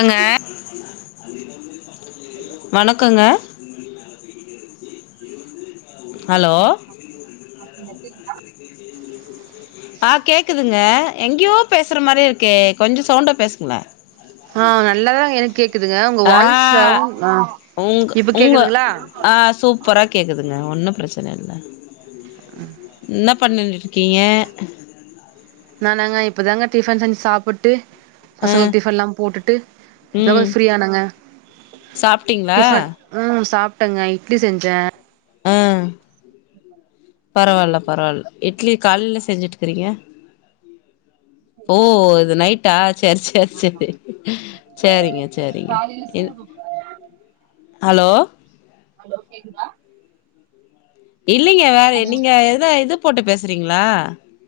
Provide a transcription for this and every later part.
அங்க வணக்கங்க ஹலோ ஆ கேட்குதுங்க எங்கேயோ பேசுற மாதிரி இருக்கே கொஞ்சம் சவுண்டா பேசுங்களேன் ஆ நல்லாதான் எனக்கு கேக்குதுங்க உங்க ஆ வாய்ஸ் சாவ் உங்க இப்ப உங்க கேக்குதுங்களா ஆ சூப்பரக் கேக்குதுங்க ஒன்னு பிரச்சன இல்ல என்ன பண்ணினு இருக்கீங்க நானாங்க இப்பதாங்க டிஃபன் செஞ்சு சாப்புட்டு ஆ பசங்கள்க்கு டிஃபன்ல்லா போட்டுட்டு இப்பதா ம் ஃப்ரீயானாங்க சாப்ட்டீங்களா டிஃபன் ம் சாப்ட்டங்க இட்லி செஞ்சே ஆ பரவாயில்ல பரவாயில்ல எட் இட்லி கால்ல செஞ்சுட்டுக்றீங்க ஓ இது நைட்டா சேரி சேரி சேரி சேரிங்க சேரிங்க ன் ஹலோ ஹலோ கேக்குதா இல்லைங்க வேற நீங்க எத இது போட்டு பேசுறீங்ளா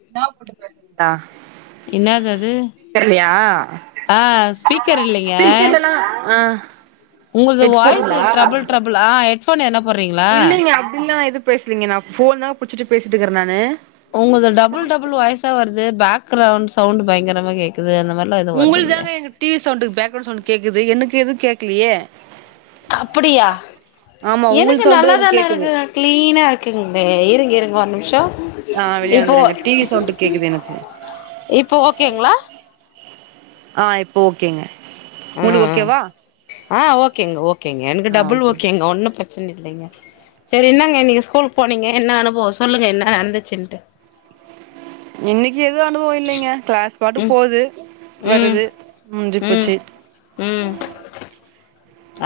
என்னாப் போட்டு பேசு ஆ என்னது அது தெர்லயா ஆ ஸ்பீக்கர் இல்லைங்க ஸ்பீக்கர்லலா ஆ உங்களது வாய்ஸ் ஹெட்ஃபோன்ங்களா ட்ரபுள் ட்ரபுள் ஆ ஹெட்ஃபோன் எதுன போடுறீங்ளா இல்ல அப்டில்லா எது பேசிலீங்க நா ஃபோன்தா புடிச்சிட்டு பேசிட்டுக்கே நானு உங்களுது டபுள் டபுள் வாய்ஸ்சா வருது பேக்ரவுண்ட் சவுண்ட் பயங்கரமா கேக்குது அந்த மாரி உங்ளுதாங்க எங்க டிவி சவுண்டு பேக்ரவுண்ட் சவுண்ட்டு கேக்குது எனக்கு எதுவு கேக்கலையே அப்டியா ஆமா உங்கள் எனக்கு சவுண்டு நல்லா தா எனக்கு தானே இருக்கு கேக்குது க்ளீனா இருக்கிங்களே இருங்க இருங்க ஒரு நிமிஷோ ஆ வெளிய இப்போ வந்துருங்க டிவி சவுண்டு கேக்குது எனக்கு இப்ப ஓகேங்ளா ஆ இப்ப ஓகேங்க ஆ உங்களுக்கு ஓகேவா ஆ ஓகேங்க ஓகேங்க எனக்கு ஆ டபுள் ஓகே ஓகேங்க ஒன்னு பிரச் சன இல்லைங்க செரி என்னங்க நீங்க ஸ்கூலுக்கு போனீங்க என்ன அனுபவோ சொல்லுங்க என்ன நடந்துச்சுன்ட்டு இன்னைக்கு எதுவு அனுபவ இல்லைங்க கிளாஸ் பாட்டு ம் போது ம் வருது ம் முஞ்சிப்போச்சு ம்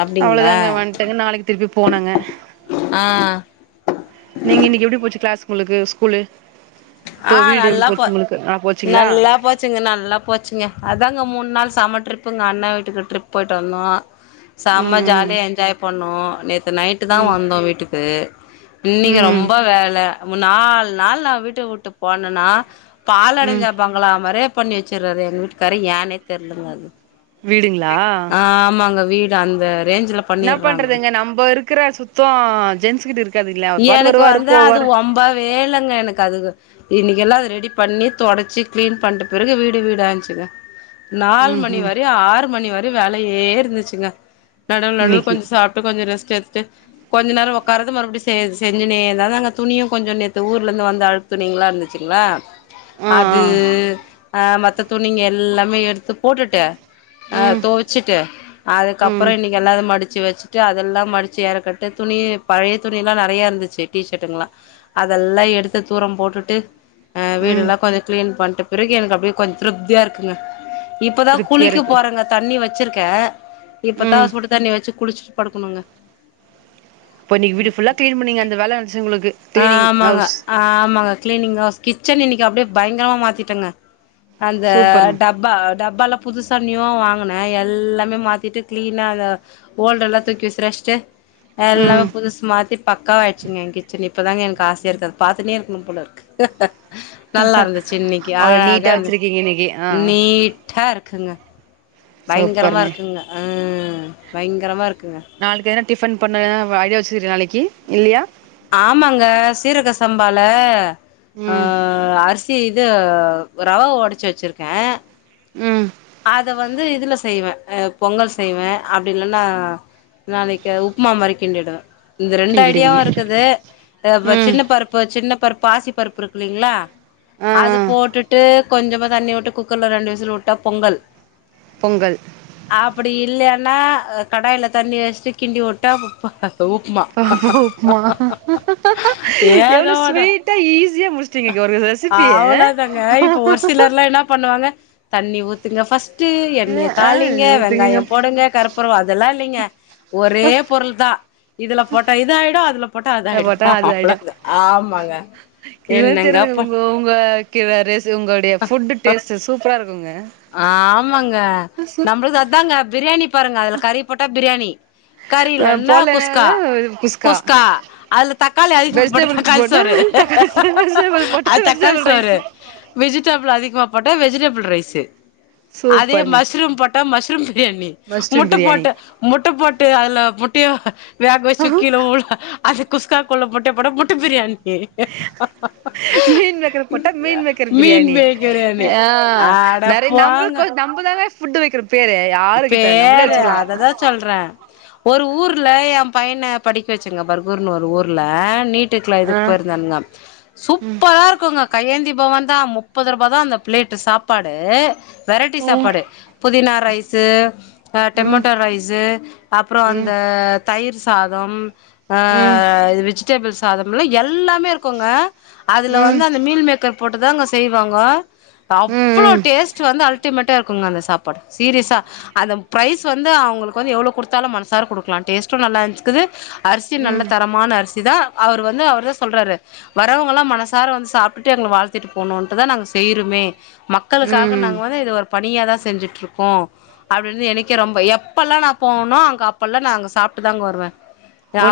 அப்டிங்களா அவ்ளதாங்க வன்ட்டங்க நாளைக்கி திருப்பி போனுங்க ஆ நீங்க இன்னைக்கி எப்டி போச்சு கிளாஸ் உங்களுக்கு ஸ்கூல்லு ஆ தோ வீடு எப்டி நல்லா போ போச்சு உங்களுக்கு ஆ போச்சுங்ளா நல்லா போச்சுங்க நல்லா போச்சுங்க அதான்ங்க மூணு நாள் சம ட்ரிப்புங்க அண்ண வீட்டுக்கு ட்ரிப் போயிட்டு வந்தோ செம ம் ம் ஜாலியா என்ஜாய் பண்ணோ நேத் நைட்டு தா ம் வந்தோ வீட்டுக்கு இன்னைக்கு ம் ம் ரொம்ப வேல நாள் நாள் நா வீட் வீட்ட விட்டு போனன்னா ம் பால்அடஞ்ச பங்களாமாரே பண்ணி வச்சிறாரு எங்க வீட்டுக்காரு ஏனே தெர்லங்க அது வீடுங்களா ஆ ஆமாங்க வீடு அந்த ரேஞ்ச்லப் என்ன பண்றதுங்க நம்ம இருக்கிற சுத்தோ ஜென்ஸ்கிட்ட இருக் எனக்கு வந்து அது ஒம்ப வேலங்க எனக்கு அதுகு இன்னைக்கெல்லா அது ரெடி பண்ணி தொடச்சு கிளீன் பண்ற பிறகு வீடு வீடா இந்துச்சுங்க நாலு ம் மணி ம் வரை ஆறு மணி வரையு வேலையே இருந்துச்சுங்க நடுவுல நடுவுல இன்னைக்கு கொஞ்ச சாப் இப்ப கொஞ்ச ரெஸ்ட் எடுத்து கொஞ்ச நேர உக்காரது மறுபடி சேரி செஞ்சுனே அததாங்க துணியு கொஞ்சோ நேத்து ஊர்லந்து வந்த அழுக்கு துணிங்ளா இருந்துச்சுங்ளா ஆ அது ஆ ஆ மத்த துணிங்க எல்லாமே எடுத்து போட்டுட்டு அ ம் துவச்சுட்டு அதுக்கப்பற ம் இன்னைக்கி எல்லாத மடிச்சு வச்சு அதெல்லா மடிச்சு ஏறக்கட்டு துணியி பழைய துணி எல்லா நிறையா இருந்துச்சு டிஷர்டுங்கல்லா அதெல்லா எடுத்து தூரம் போட்டுட்டு அ ம் வீடடெல்லா கொஞ்ச கிளீன் பண்ணிட்ட பிறகு எனக்கு அப்படியே கொஞ்ச திருப்தியா இருக்குங்க இப்பதா திருப்தியா குளிக்க இருக்கு போறங்க தண்ணி வச்சிருக்கே இப்பதா ம் சுடு தண்ணி வச்சு குளிச்சு படுக்கணுங்க இப்போ நீ வீடு ஃபுல்லா கிளீன் பண்ணீங்க அந்த வேல இருந்துச்சு உங்களுக்கு கிளீனிங் ஆமாங்க ஹவுஸ் ஆமாங்க கிளீனிங் ஹஸ் கிச்சன் இன்னைக்கு அப்டியே பயங்கரமா மாத்திட்டேங்க அந்த சூப்பருங்க டப் பா டப்பால புதுசா நியுவா வாங்கினே எல்லாமே மாத்திட்டு கிளீனா ஓல்டு எல்லா தூக்கி விசிரசிட்டு எல்லாமே ம் புதுசு மாத்தி பக்காவ ஆயிடுச்சுங்க ஏ கிச் சன் இப்பதாங்க எனக்கு ஆசையா இருக்கு அது பார்த்துன்னே இருக்கணு போல இருக்கு நல்லா இருந்துச் இன்னைக்கு அவ்ளோ நீட்டா அழகா இருந்துச்சு வச்சிருக்கீங்க இன்னைக்கு ஆ நீட்டா இருக்குங்க பயங்கரமா சூப்பருங்க இருக்குங்க ம் பயங்கரமா இருக்குங்க நாளைக்கி எதுனா டிஃபன் பண்ண ஐடியா வச்சுருக்கியா நாளைக்கி இல்லியா ஆமாங்க சீரக சம்பால அ ம் அரிசி இது ரவ உடச்சு வச்சிருக்கே ம் அத வந்து இதுல செய்வே அ பொங்கல் செய்வே அப்படி இல்லைன்னா நாளைக்கு அது உப்புமா மாரி கிண்டிடுவே இந்த ரெண்டு கிண்டிடுவீங்க ஐடியாவு இருக்குது இப்ப ம் சின்ன பருப்பு சின்ன பருப்பு பாசி பருப்பு இருக்குல்லீங்களா ஆ அது போட்டுட்டு கொஞ்சமா தண்ணி விட்டு குக்கர்ல ரெண்டு விசில் விட்டா பொங்கல் பொங்கல் அப்டி இல்லையன்னா கடாயில தண்ணி வச்சட்டு கிண்டி விட்டா இந்த உப்மா பாவோ உப்புமா எவ்ளோ ஸ்வீட்டா ஈஸியா முடிச் அவ்வள தாங்க இப்ப ஒரு சிலர் எல்லா என்ன பண்ணுவாங்க தண்ணி ஊத்துங்க ஃபஸ்ட் ட்டு எண்ணெய ஆ தாளிங்க நீ ஊத்துங்கங்க வெங்காய போடுங்க கருப் அப்புறோ அதெல்லா இல்லைங்க ஒரே பொருள்தா இதுல போட்ட இதா ஆயிடு அதுல போட்டா அது ஆதாயிடு போட்டா அது அவ்வளோ ஆயிடு ஆமாங்க என்னங்கப் ப உங்கக் கிவெரேஸ் உங்கள் அ அ ஆமாங்க நம்முளுது அதாங்க பிரியாணி ப் பாருங்க அதுல கறிய போட்டா பிர்யாணி கறி இல்லனா போடலனால குஸ்கா குஸ்கா அதுல தக்காளி அதிகமா போட்டா தக்காளி சோறு தக்காளி சாதோ வெஜிடபுள் போட்டா வெஜிடேபிள் ரைஸ் வெஜிடபுள் அதிகமா போட்டா வெஜிடபுள் ரைஸு அதே சூப்பருங்க மஷ்ரூம் போட்டா மஷ்ரூம் பிரியாணி மஷ்ரூம் பிரியாணி முட்டப்போட்டு முட்டப்போட்டு அதுல முட்டய வேக வச்சு கீழ உள்ள அது குஸ்காக்குள்ள முட்டய போட்டா முட்ட பிரியாணி மீன் மேக்கரு போட்டா மீன் மேக்கரு மீன் பிரியாணி பிரியாணி ஆ அட நெறய நம்மொளுக் போங்க நம்மதான ஃபுட்டு் வைக்கிறோ பேரே யாருகிட்ட நம்மளே பேரு வச்சுக்லா அததா சொல்றே ஒரு ஊர்ல எ பையன படிக்க வச்சுங்க பர்கூர்னு ஒரு ஊர்ல நீட் க்கலா ஆ இதுக் போய்ர்ந்தானுங்க சூப் ம் ப்பரா இருக்குங்க கையேந்திபவ தா முப்பது ரூபா தா அந்த பிளேட்டு் சாப்பாடு வெரட்டி ம் சாப்பாடு புதினா ரைஸ் இது ம் டொமேட்டோ ரைஸு அப்றோ ம் அந்த தயிர் சாதம் ஆ ம் இது வெஜிடேபிள் சாதம்ல்ல எல்லாமே இருக்கோங்க அதுல ம் வந்து அந்த மீல் மேக்கர் போட்டுதாங்க செய்வாங்கோ அவ்ளோ ம் டேஸ்ட் வந்து அல் அல்டிமேட்டா இருக்குங்க அந்த சாப்பாடு சீரிஸா அந்த ப்ரைஸ் வந்து அவுங்களுக்கு வந்து எவ்ளோ குடுத்தாலு மனசார குடுக்கலா டேஸ்ட்டும் நல்லா இருந்ச்க்குது அரிசி ம் நல்ல ம் தரமான அரிசி தா அவரு வந்து அவுர்தா சொல்றாரு வரவங்க எல்லா மனசார வந்து சாப்ட்டுட்டு எங்கள வாழ்த்திட்டு போணுன்ட்டுதா நாங்க செய்ருமே மக்களுக்காக ம் நாங்க வந்து இது ஒரு பணியா தா செஞ்சுட்டுருக்கோ அப்டின்னு எனக்கே ரொம்ப எப்பெல்லா நா போவனோ அங்க அப்பெல்லா நா அங்க சாப்ட்டு தாங்க வருவே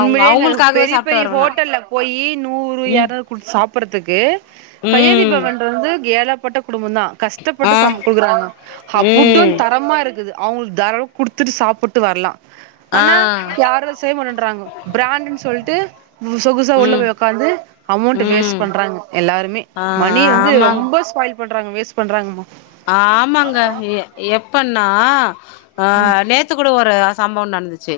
அவங்க அவங்களுக்காகவே பெரிய சாப்ட்டு பெரிய வருவே நா ஹோட்டல்ல போயி நூறு எரநூறு குடுத்து சாப்றதுக்கு ம் கையேந்நிபவன்ற வந்து ஏழப்பட்ட குடும்பதா ஆ கஷ்டப்பட்டு சம் குடுக்குறாங்க அஃபுட்டூ ம் தரமா இருக்குது அவுங்களுக்கு தாராள குடுத்துட்டு சாப்ட்டு வரலா ஆ ஆனா யாரு செய்ய மாட்டன் றாங்கோ பிராண்ட்ன்னு சொல்ட்டு ம் சொகுசா உள்ள ம் போய் ஒக்காந்து அமௌண்ட் வேஸ்ட் ம் பண்றாங்க எல்லாருமே ஆ மணிய வந்து ஆமாங் ரொம்ப ஸ்பாயில் பண்றாங்க வேஸ்ட் பண்றாங்கம்மா ஆமாங்க எ எப்பன்னா அ நேத் த்து கூட ஒரு சம்பவோ நடந்துச்சு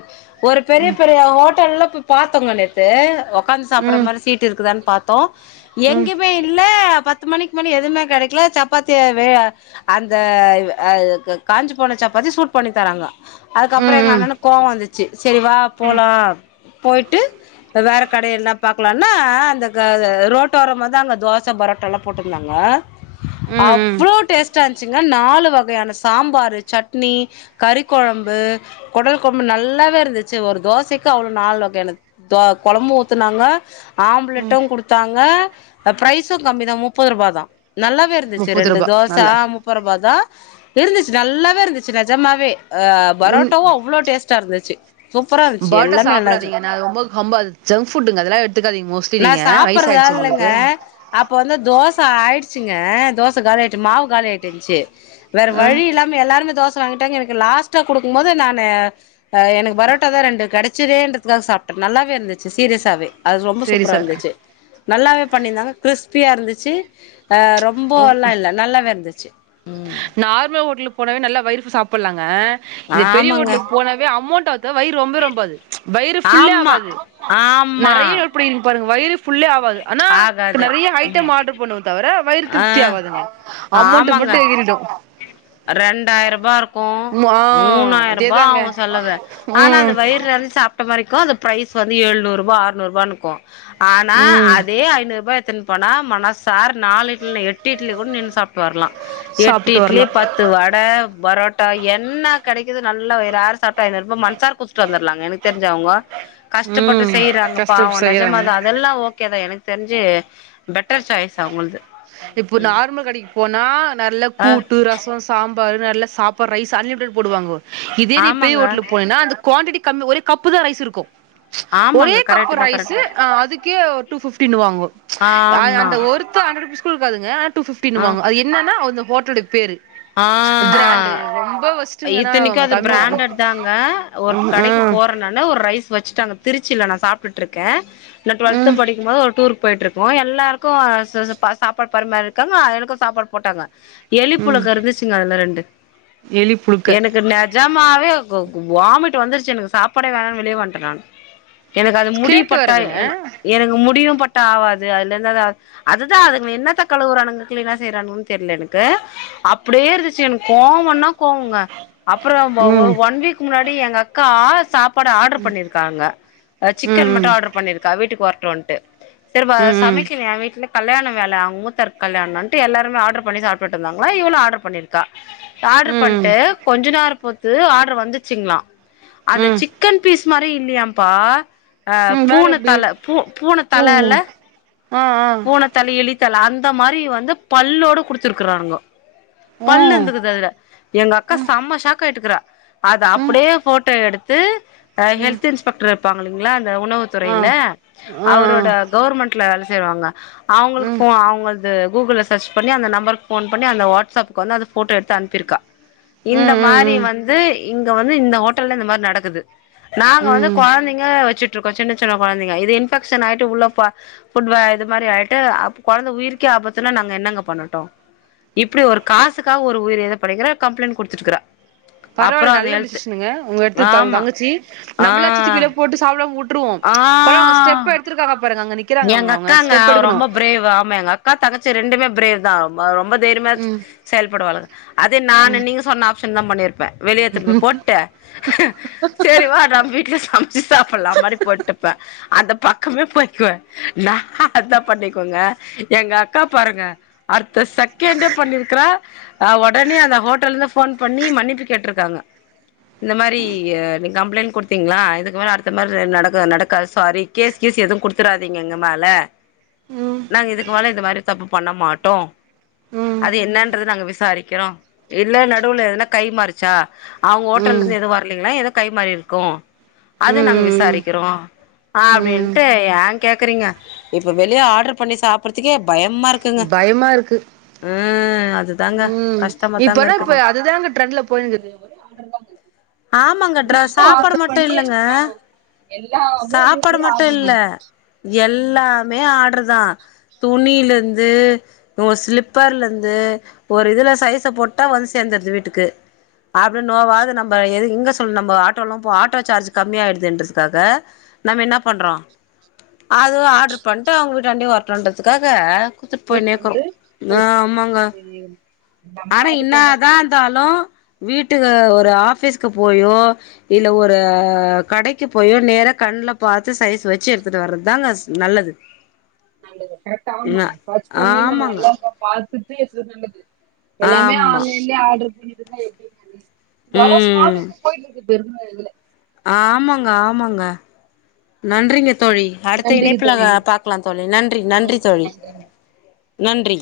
ஒரு பெரிய பெரிய ஹோட்டல்ல பாத்தோங்க நேத்து அ ஓக்காந்து சாப்டற ம் மாரி சீட்டு இருக்குதான்னு பார்த்தோ ம் எங்கியுமே இல்ல பத் பத்து மணிக்கு மேல எதுவுமே கெடைக்கல சப்பாத்திய வே அ அந்த வ் வ அ க காஞ்சி போன சாப்பத்திய சூட் பண்ணி தராங்க அதுக்கப்றோ ம் எங்க ம் அண்ணனுக்கு கோவ வந்துச்சு சரிவா போலா போயிட்டு வேற கடயதனா பாக்கலானா அந்த க ரோட்டோரமா தா அங்க தோச பரோட்டல்லா போட்ருந்தாங்க ம் ம் அவ்ளோ டேஸ்ட் வச்சுங்க நாலு வகயான சாம்பாரு சட்னி கறிக்கொழம்பு கொடல் கொழம்பு நல்லாவே இருந்துச்சு ஒரு தோசக்கு அவ்ளோ நால் வகயானத் தொ கொழம்பு ஊத்துனாங்க ம் ஆம்லெட்டு குடுத்தாங்க ப்ரைஸு கம்மி தா முப்பது ரூபா தா நல்லாவே இருந் இருந்துச்சு முப்பது ரெண்டு ரூபா தோச நல்ல ஆ முப்பருவாதா இருந்துச்சு நல்லாவே இருந்துச்சு நெஜமாவே அ உன் பரோட்டாவு அவ்ளோ டேஸ்ட்டா இருந்துச்சு சூப்பரா இருந்துச்சு எல்லாமே நல்லாச் ஜங்க்ஃபுட்டுங்க அதெல்லா எடுத்துக்காதீங்க மோஸ்ட்லி நீங்க சாப்பறது ஆள் வயசாய்டுச்சு இல்லங்க ஒங்களுக்கு அப்ப வந்து தோச ஆயிட்ச்சுங்க தோச காலி ஆய்ட்டு மாவு காலி ஆய்ட்ந்த்ச்சு வேற ஆ வழில்லா ம் எல்லாருமே தோச வாங்கிட்டாங்க எனக்கு லாஸ்ட்டா குடுக்கு போது நானு ஆ எனக் பொரோட்டா தா ரெண்டு கடச்சிதேன்றதுக்காக சாப்ட்டே நல்லாவே இருந்துச்சு சீரியஸாவே அது ரொம்ப சேரி சூப்பரா சார் இருந்துச்சு நல்லாவே பண்ணிருந்தாங்க கிறிஸ்பியா இருந்துச்சு ஆ ரொம்போல்லா இல்ல நல்லாவே இருந்துச்சு நார்மல் ஹோட்லுக்கு போனவே நல்லா வயிறுக் சாப்டலாங்க இந்த பெரிய ஆமாங்க ஓட்லுக் போனாவே அமௌண்ட் ஆத்தா வயிறு ரொம்பே ரொம்பாது வயிறு ஃபுல்லே ஆவாது ஆம்மா இப்டினு பாருங்க வயிறு ஃபுல்லே ஆவாது அனா ஆகாது நிறைய ஐட்டம் ஆர்டர் பண்ணுவோ தவர வயிறு ஆ திருப்தி ஆவாதுங்க அமொண்ட் மட்டு எகிரிடு ரெண்டாயி ரூபா இருக்கு மூணாயி ரூபா அதேதாங்க ஆவு செலவே ஆனா அது ம் வயிறு நரஞ் சாப் வரைக்கு அந்த பிரைஸ் வந்து எழுநூரூபா ஆறுநூரூபானுருக்கு ஆனா ம் அதே ஐநூறு ரூபா எத்துனு போனா மனசார நாலு இட்லி எட்டு இட்லி கூட நின்னு சாப்ட்டு வரலா எட் சாப்பிட்டு இட்லி வரலா பத்து வட பரோட்டா என்ன கெடைக்குது நல்லா வயிறார சாப் டு ஐநூரூபா மனசார குத்துட்டு வந்தரலாங்க எனக்கு தெரிஞ்சு அவுங்க கஷ்டப்பட்டு ம் செய்றாங்க பாவோ கஷ்டப்பட்டு செய்றாங்க நெஜமாதா அதெல்லா ஓகே தா எனக் தெரிஞ்சு பெட்டர் சாய்ஸ் அவுங்கள்து இப்போ ம் ம் நார்மல் கடைக்கு போனா நல்லா ஆ கூட்டு ரசோ சாம்பாரு நல்லா சாப்பாடு ரைஸ் அன்லிமிடெட் போடுவாங்கோ இதே நீ பெரிய ஆமாங்க ஹோட்டலுக் போனினா அந்த குவாண்டிட்டி கம்மி ஒரே கப்பு தா ரைஸ் இருக்கு ஒரே ஆமாங்க கப்பு கரெக்ட் தா ரைஸ்சு கரெக்ட் தா அ அதுக்கே டூ பிஃப்டின்னுவாங்கோ அ ஆமா அந்த ஒரு ஒர்த் ஹன்ட்ரேட் ருபீஸ் கூட இருக்காதுங்க ஆனா டூ ஆ ஃபிப்டின்னுவாங்க அது என்னனா அந்த ஹோட்டலோட பேரு ஆ பிராண்டு ரொம்ப ஒஸ்ட்டுங்க ஆனா இத்தனைக்கு அது தமிழ் பிரண்டட் தாங்க ஒரு ம் கடைக்கு ம் போற நானு ஒரு ரைஸ் வச்சுட்டாங்க திருச்சில நா சாப்ட்டுட்ருக்க நா ட்வெல்த் ம் படிக்கும்போது ஒரு டூர் போயிட்ருக்கோ எல்லாருக்கு ச சாப்பாடு பரிமாறிருக்காங்க அ எனக்கு சாப்பாடு போட்டாங்க எ ம் முளகா இருந்துச்சுங்க அதுல ரெண்டு எலி புழுக்க எனக்கு நெ நெஜமாவே கு கு வாமிட் வந்துருச்சு எனக்கு சாப்பாடே வேணான் வெளிய வன்டே நானு எனக்கு அது முடி கேட்டு பட்டா வருதுங்க என எனக்கு முடியு பட்டா ஆவாது அதுல இருந்து அது அதுதா அதுங்க என்னத்தக் களுவுறானுங்க கிளீனா செய்றானுங்கன்னு தெரில எனக்கு அப்டியே இருந்துச்சு எனக்கு கோவன்னா கோவொங்க அப்பறோ ஒ ஒ ஒரு ம் ஒன் வீக் முன்னாடி எங்க அக்கா சாப்பாடு ஆர்டர் பண்ணிருக்காங்க அ ம் சிக்கன் மட்டு ஆர்டர் பண்ணிருக்கா வீட்டுக்கு வரட்டுன்ட்டு சரி வ ம் ம் சமைக்கலயா எ வீட்ல கல்யாண வேல அவுங்க மூத்தாருக்கு கல்யாணோன்ட்டு எல்லாருமே ஆர்டர் பண்ணி சாப்பிட்டு இருந்தங்ளா இவளு ஆர்டர் பண்ணிருக் கா ஆர்டர் ம் பண்ட்டு கொஞ்சோ நேரோ பொறுத்து ஆர்டர் வந்துச்சுங்ளா அத ம் சிக்கன் பீஸ் மாரியே இல்லியாம்ப்பா அ வேற பூன எப்டி தல பூ பூன ஓ தல இல்ல ஆ ஆ பூன தல எலித்தல அந்த மாரி வந்து பல்லோடு குடுத்துருக்குறானுங்கோ ஓ பல்லு இருந்துக்குது அதுல எங்க அக்கா ம் செம்ம ஷாக்கய்ட்டுக்குறா அத ம் அப்டியே ஃபோட்டோ எடுத்து அ ம் ஹெல்த் இன்ஸ்பெக்டர் இருப்பாங்க இல்லிங்ளா அந்த உணவு ஆ துறைல அவரோட ஆ கவர்மெண்ட்ல வேல செய்வாங்க ம் அவுங்களுக்கு ம் ஃபோ அவுங்க அது கூகுள்ல சர்ச் பண்ணி அந்த நம்பருக்கு ஃபோன் பண்ணி அந்த வாட்ஸ் அப்புக்கு வந்து அது ஃபோட்டோ எடுத்து அனுப்பிருக்கா இந்த ம் மாரி ம் வந்து இங்க வந்து இந்த ஹோட்டல்ல இந்த மாரி நடக்குது நாங்க வந்து ம் கொழந்தைங்க வச்சுட்டு இருக்கோ சின்ன சின்ன கொழந்தைங்க இது இன்ஃபெக்ஷன் ஆய்ட்டு உள்ள ப ஃபுட் வ இது மாரி ஆய்ட்டு அப்ப கொழந்த உயிர்கே ஆபத்துன்னா நாங்க என்னங்க பண்ணட்டு இப்டி ஒரு காசுக்காக ஒரு உயிர் இது படக்ற கம்ப்ளைண்ட் குடுத்துட்டுக்றா பரவால்ல நல்ல டிசிஷனுங்க உங்க எடுத்து ஆமா தங்கச்சி நம்மளாச்சி எட்த்து கீழ ஆ போட்டு சாப்டம உட்ருவோ பரவால்ல அவங்க ஆ ஸ்டெப் எடுத்துருக்காங்க பாருங்க அங்க நிக் எங்க அக்காங்க அவ ரொம்ப பிரேவ் ஆமா எங் அக் கா தங்கச்சி ரெண்டுமே பிரேவ் தா ப ரொம்ப தைரிமா ம் செயல்படுவாளுக அதே நானு ம் நீங்க சொன்ன ஆ தா பண்ணிருப்ப வெளிய எதுன்னு போய் போட்டு செரி வா நம்ம வீட்லயே சம்ச்சு சாப்பலா மாரி போட்டுப்ப அந்த பக்கமே போய்குவ நா அதா பண்ணிக்கோங்க எங்க அக்கா பாருங்க அட்த்த செக்கண்டே பண்ணிருக்கறா ஆ ஒடனே அந்த ஹோட்டலந்து ஃபோன் பண்ணி மன்னிப்பு கேட்ருக்காங்க இந்த மாரி நீங்க கம்ளைண்ட் குடுத்தீங்ளா இதுக்கு மேல அடுத்த மாரி நடக்கா நடக்காது சாரி கேஸ் கீஸ் எதுவு குடுத்துறாதீங்க எங்க மேல ம் நாங்க இதுக்கு மேல இந்த மாரி தப்பு பண்ண மாட்டோ ம் அது என்னன்றது நாங்க விசாரிக்கிறோ இல்ல நடுவுல எதுனா கைமாருச்சா அவுங்க ம் ஓட்டல்லந்து எதுவு வர்லீங்ளா எது கை மாறிருக்கு அது நாங்க ம் ம் விசாரிக்கிறோ ம் ம் அப்டின்ட்டு ஏ கேக்குறீங்க இப்ப வெளிய ஆட்ரு பண்ணி சாப்புறதுக்கே பயமாரு பய்மாருக்கு ம் அதுதாங்க கஷ்டமா தாங்க இப்பல்லா இப்ப இருக்குது அதுதாங்க ட்ரெண்ட்ல போய்னுக்குது ஆமாங்க ட்ர சாப்பாடு மட்டு இல்லங்க சாப்பாடு மட்டு இல்ல எல்லாமே ஆட்ருதா துணிலந்து ஒங்க ஸ்லிப்பர்லந்து ஒரு இதுல சைஸ போட்டா வந்து சேந்துருது வீட்டுக்கு அப்டி நோவாது நம்ப எது எங்க சொல் நம்ப ஆட்டோல்லா போ ஆட்டோ சார்ஜு கம்மியா ஆய்டுதேன்றதுக்காக நம்ம இன்னா பண்றோ அது ஆட்ரு பண்ட்டு அவுங்க வீட்டாண்டே வர்ட்டுன்றதுக்காக குத்துட்போய்னேக்குறோ ஆ ஆமாங்க ஆனா இன்னா தா ந்தாலு வீட்டுக்கு ஒரு ஆஃபீஸ்க்கு போயோ இல்ல ஒரு கடைக்கி போயோ நேரா கண்ல பாத்து சைஸ் வச்சு எடுத்துட்டு வர்றதாங்க நல்லது நல்லது கரெக்ட்டு ஆமா ந டச் பண்ணி நம்ம ஆமாங்க நல்லாருக்கா பாத்துட்டு எத்தா நல்லது எல்லாமே ஆமா ஆன்லைன்லயே ஆட்ரு பண்ணிட்ருந்தா எப் எவ்ளோ ஸ்மார்ட் ம் ஒர்க்கா போயிட்ருக்குது தெர்ல இதுல ஆமாங்க ஆமாங்க நன்றிங்க தோழி அடுத்த இணைப்புல பாக்லா தோழி நன்றி நன்றி தோழி நன்றி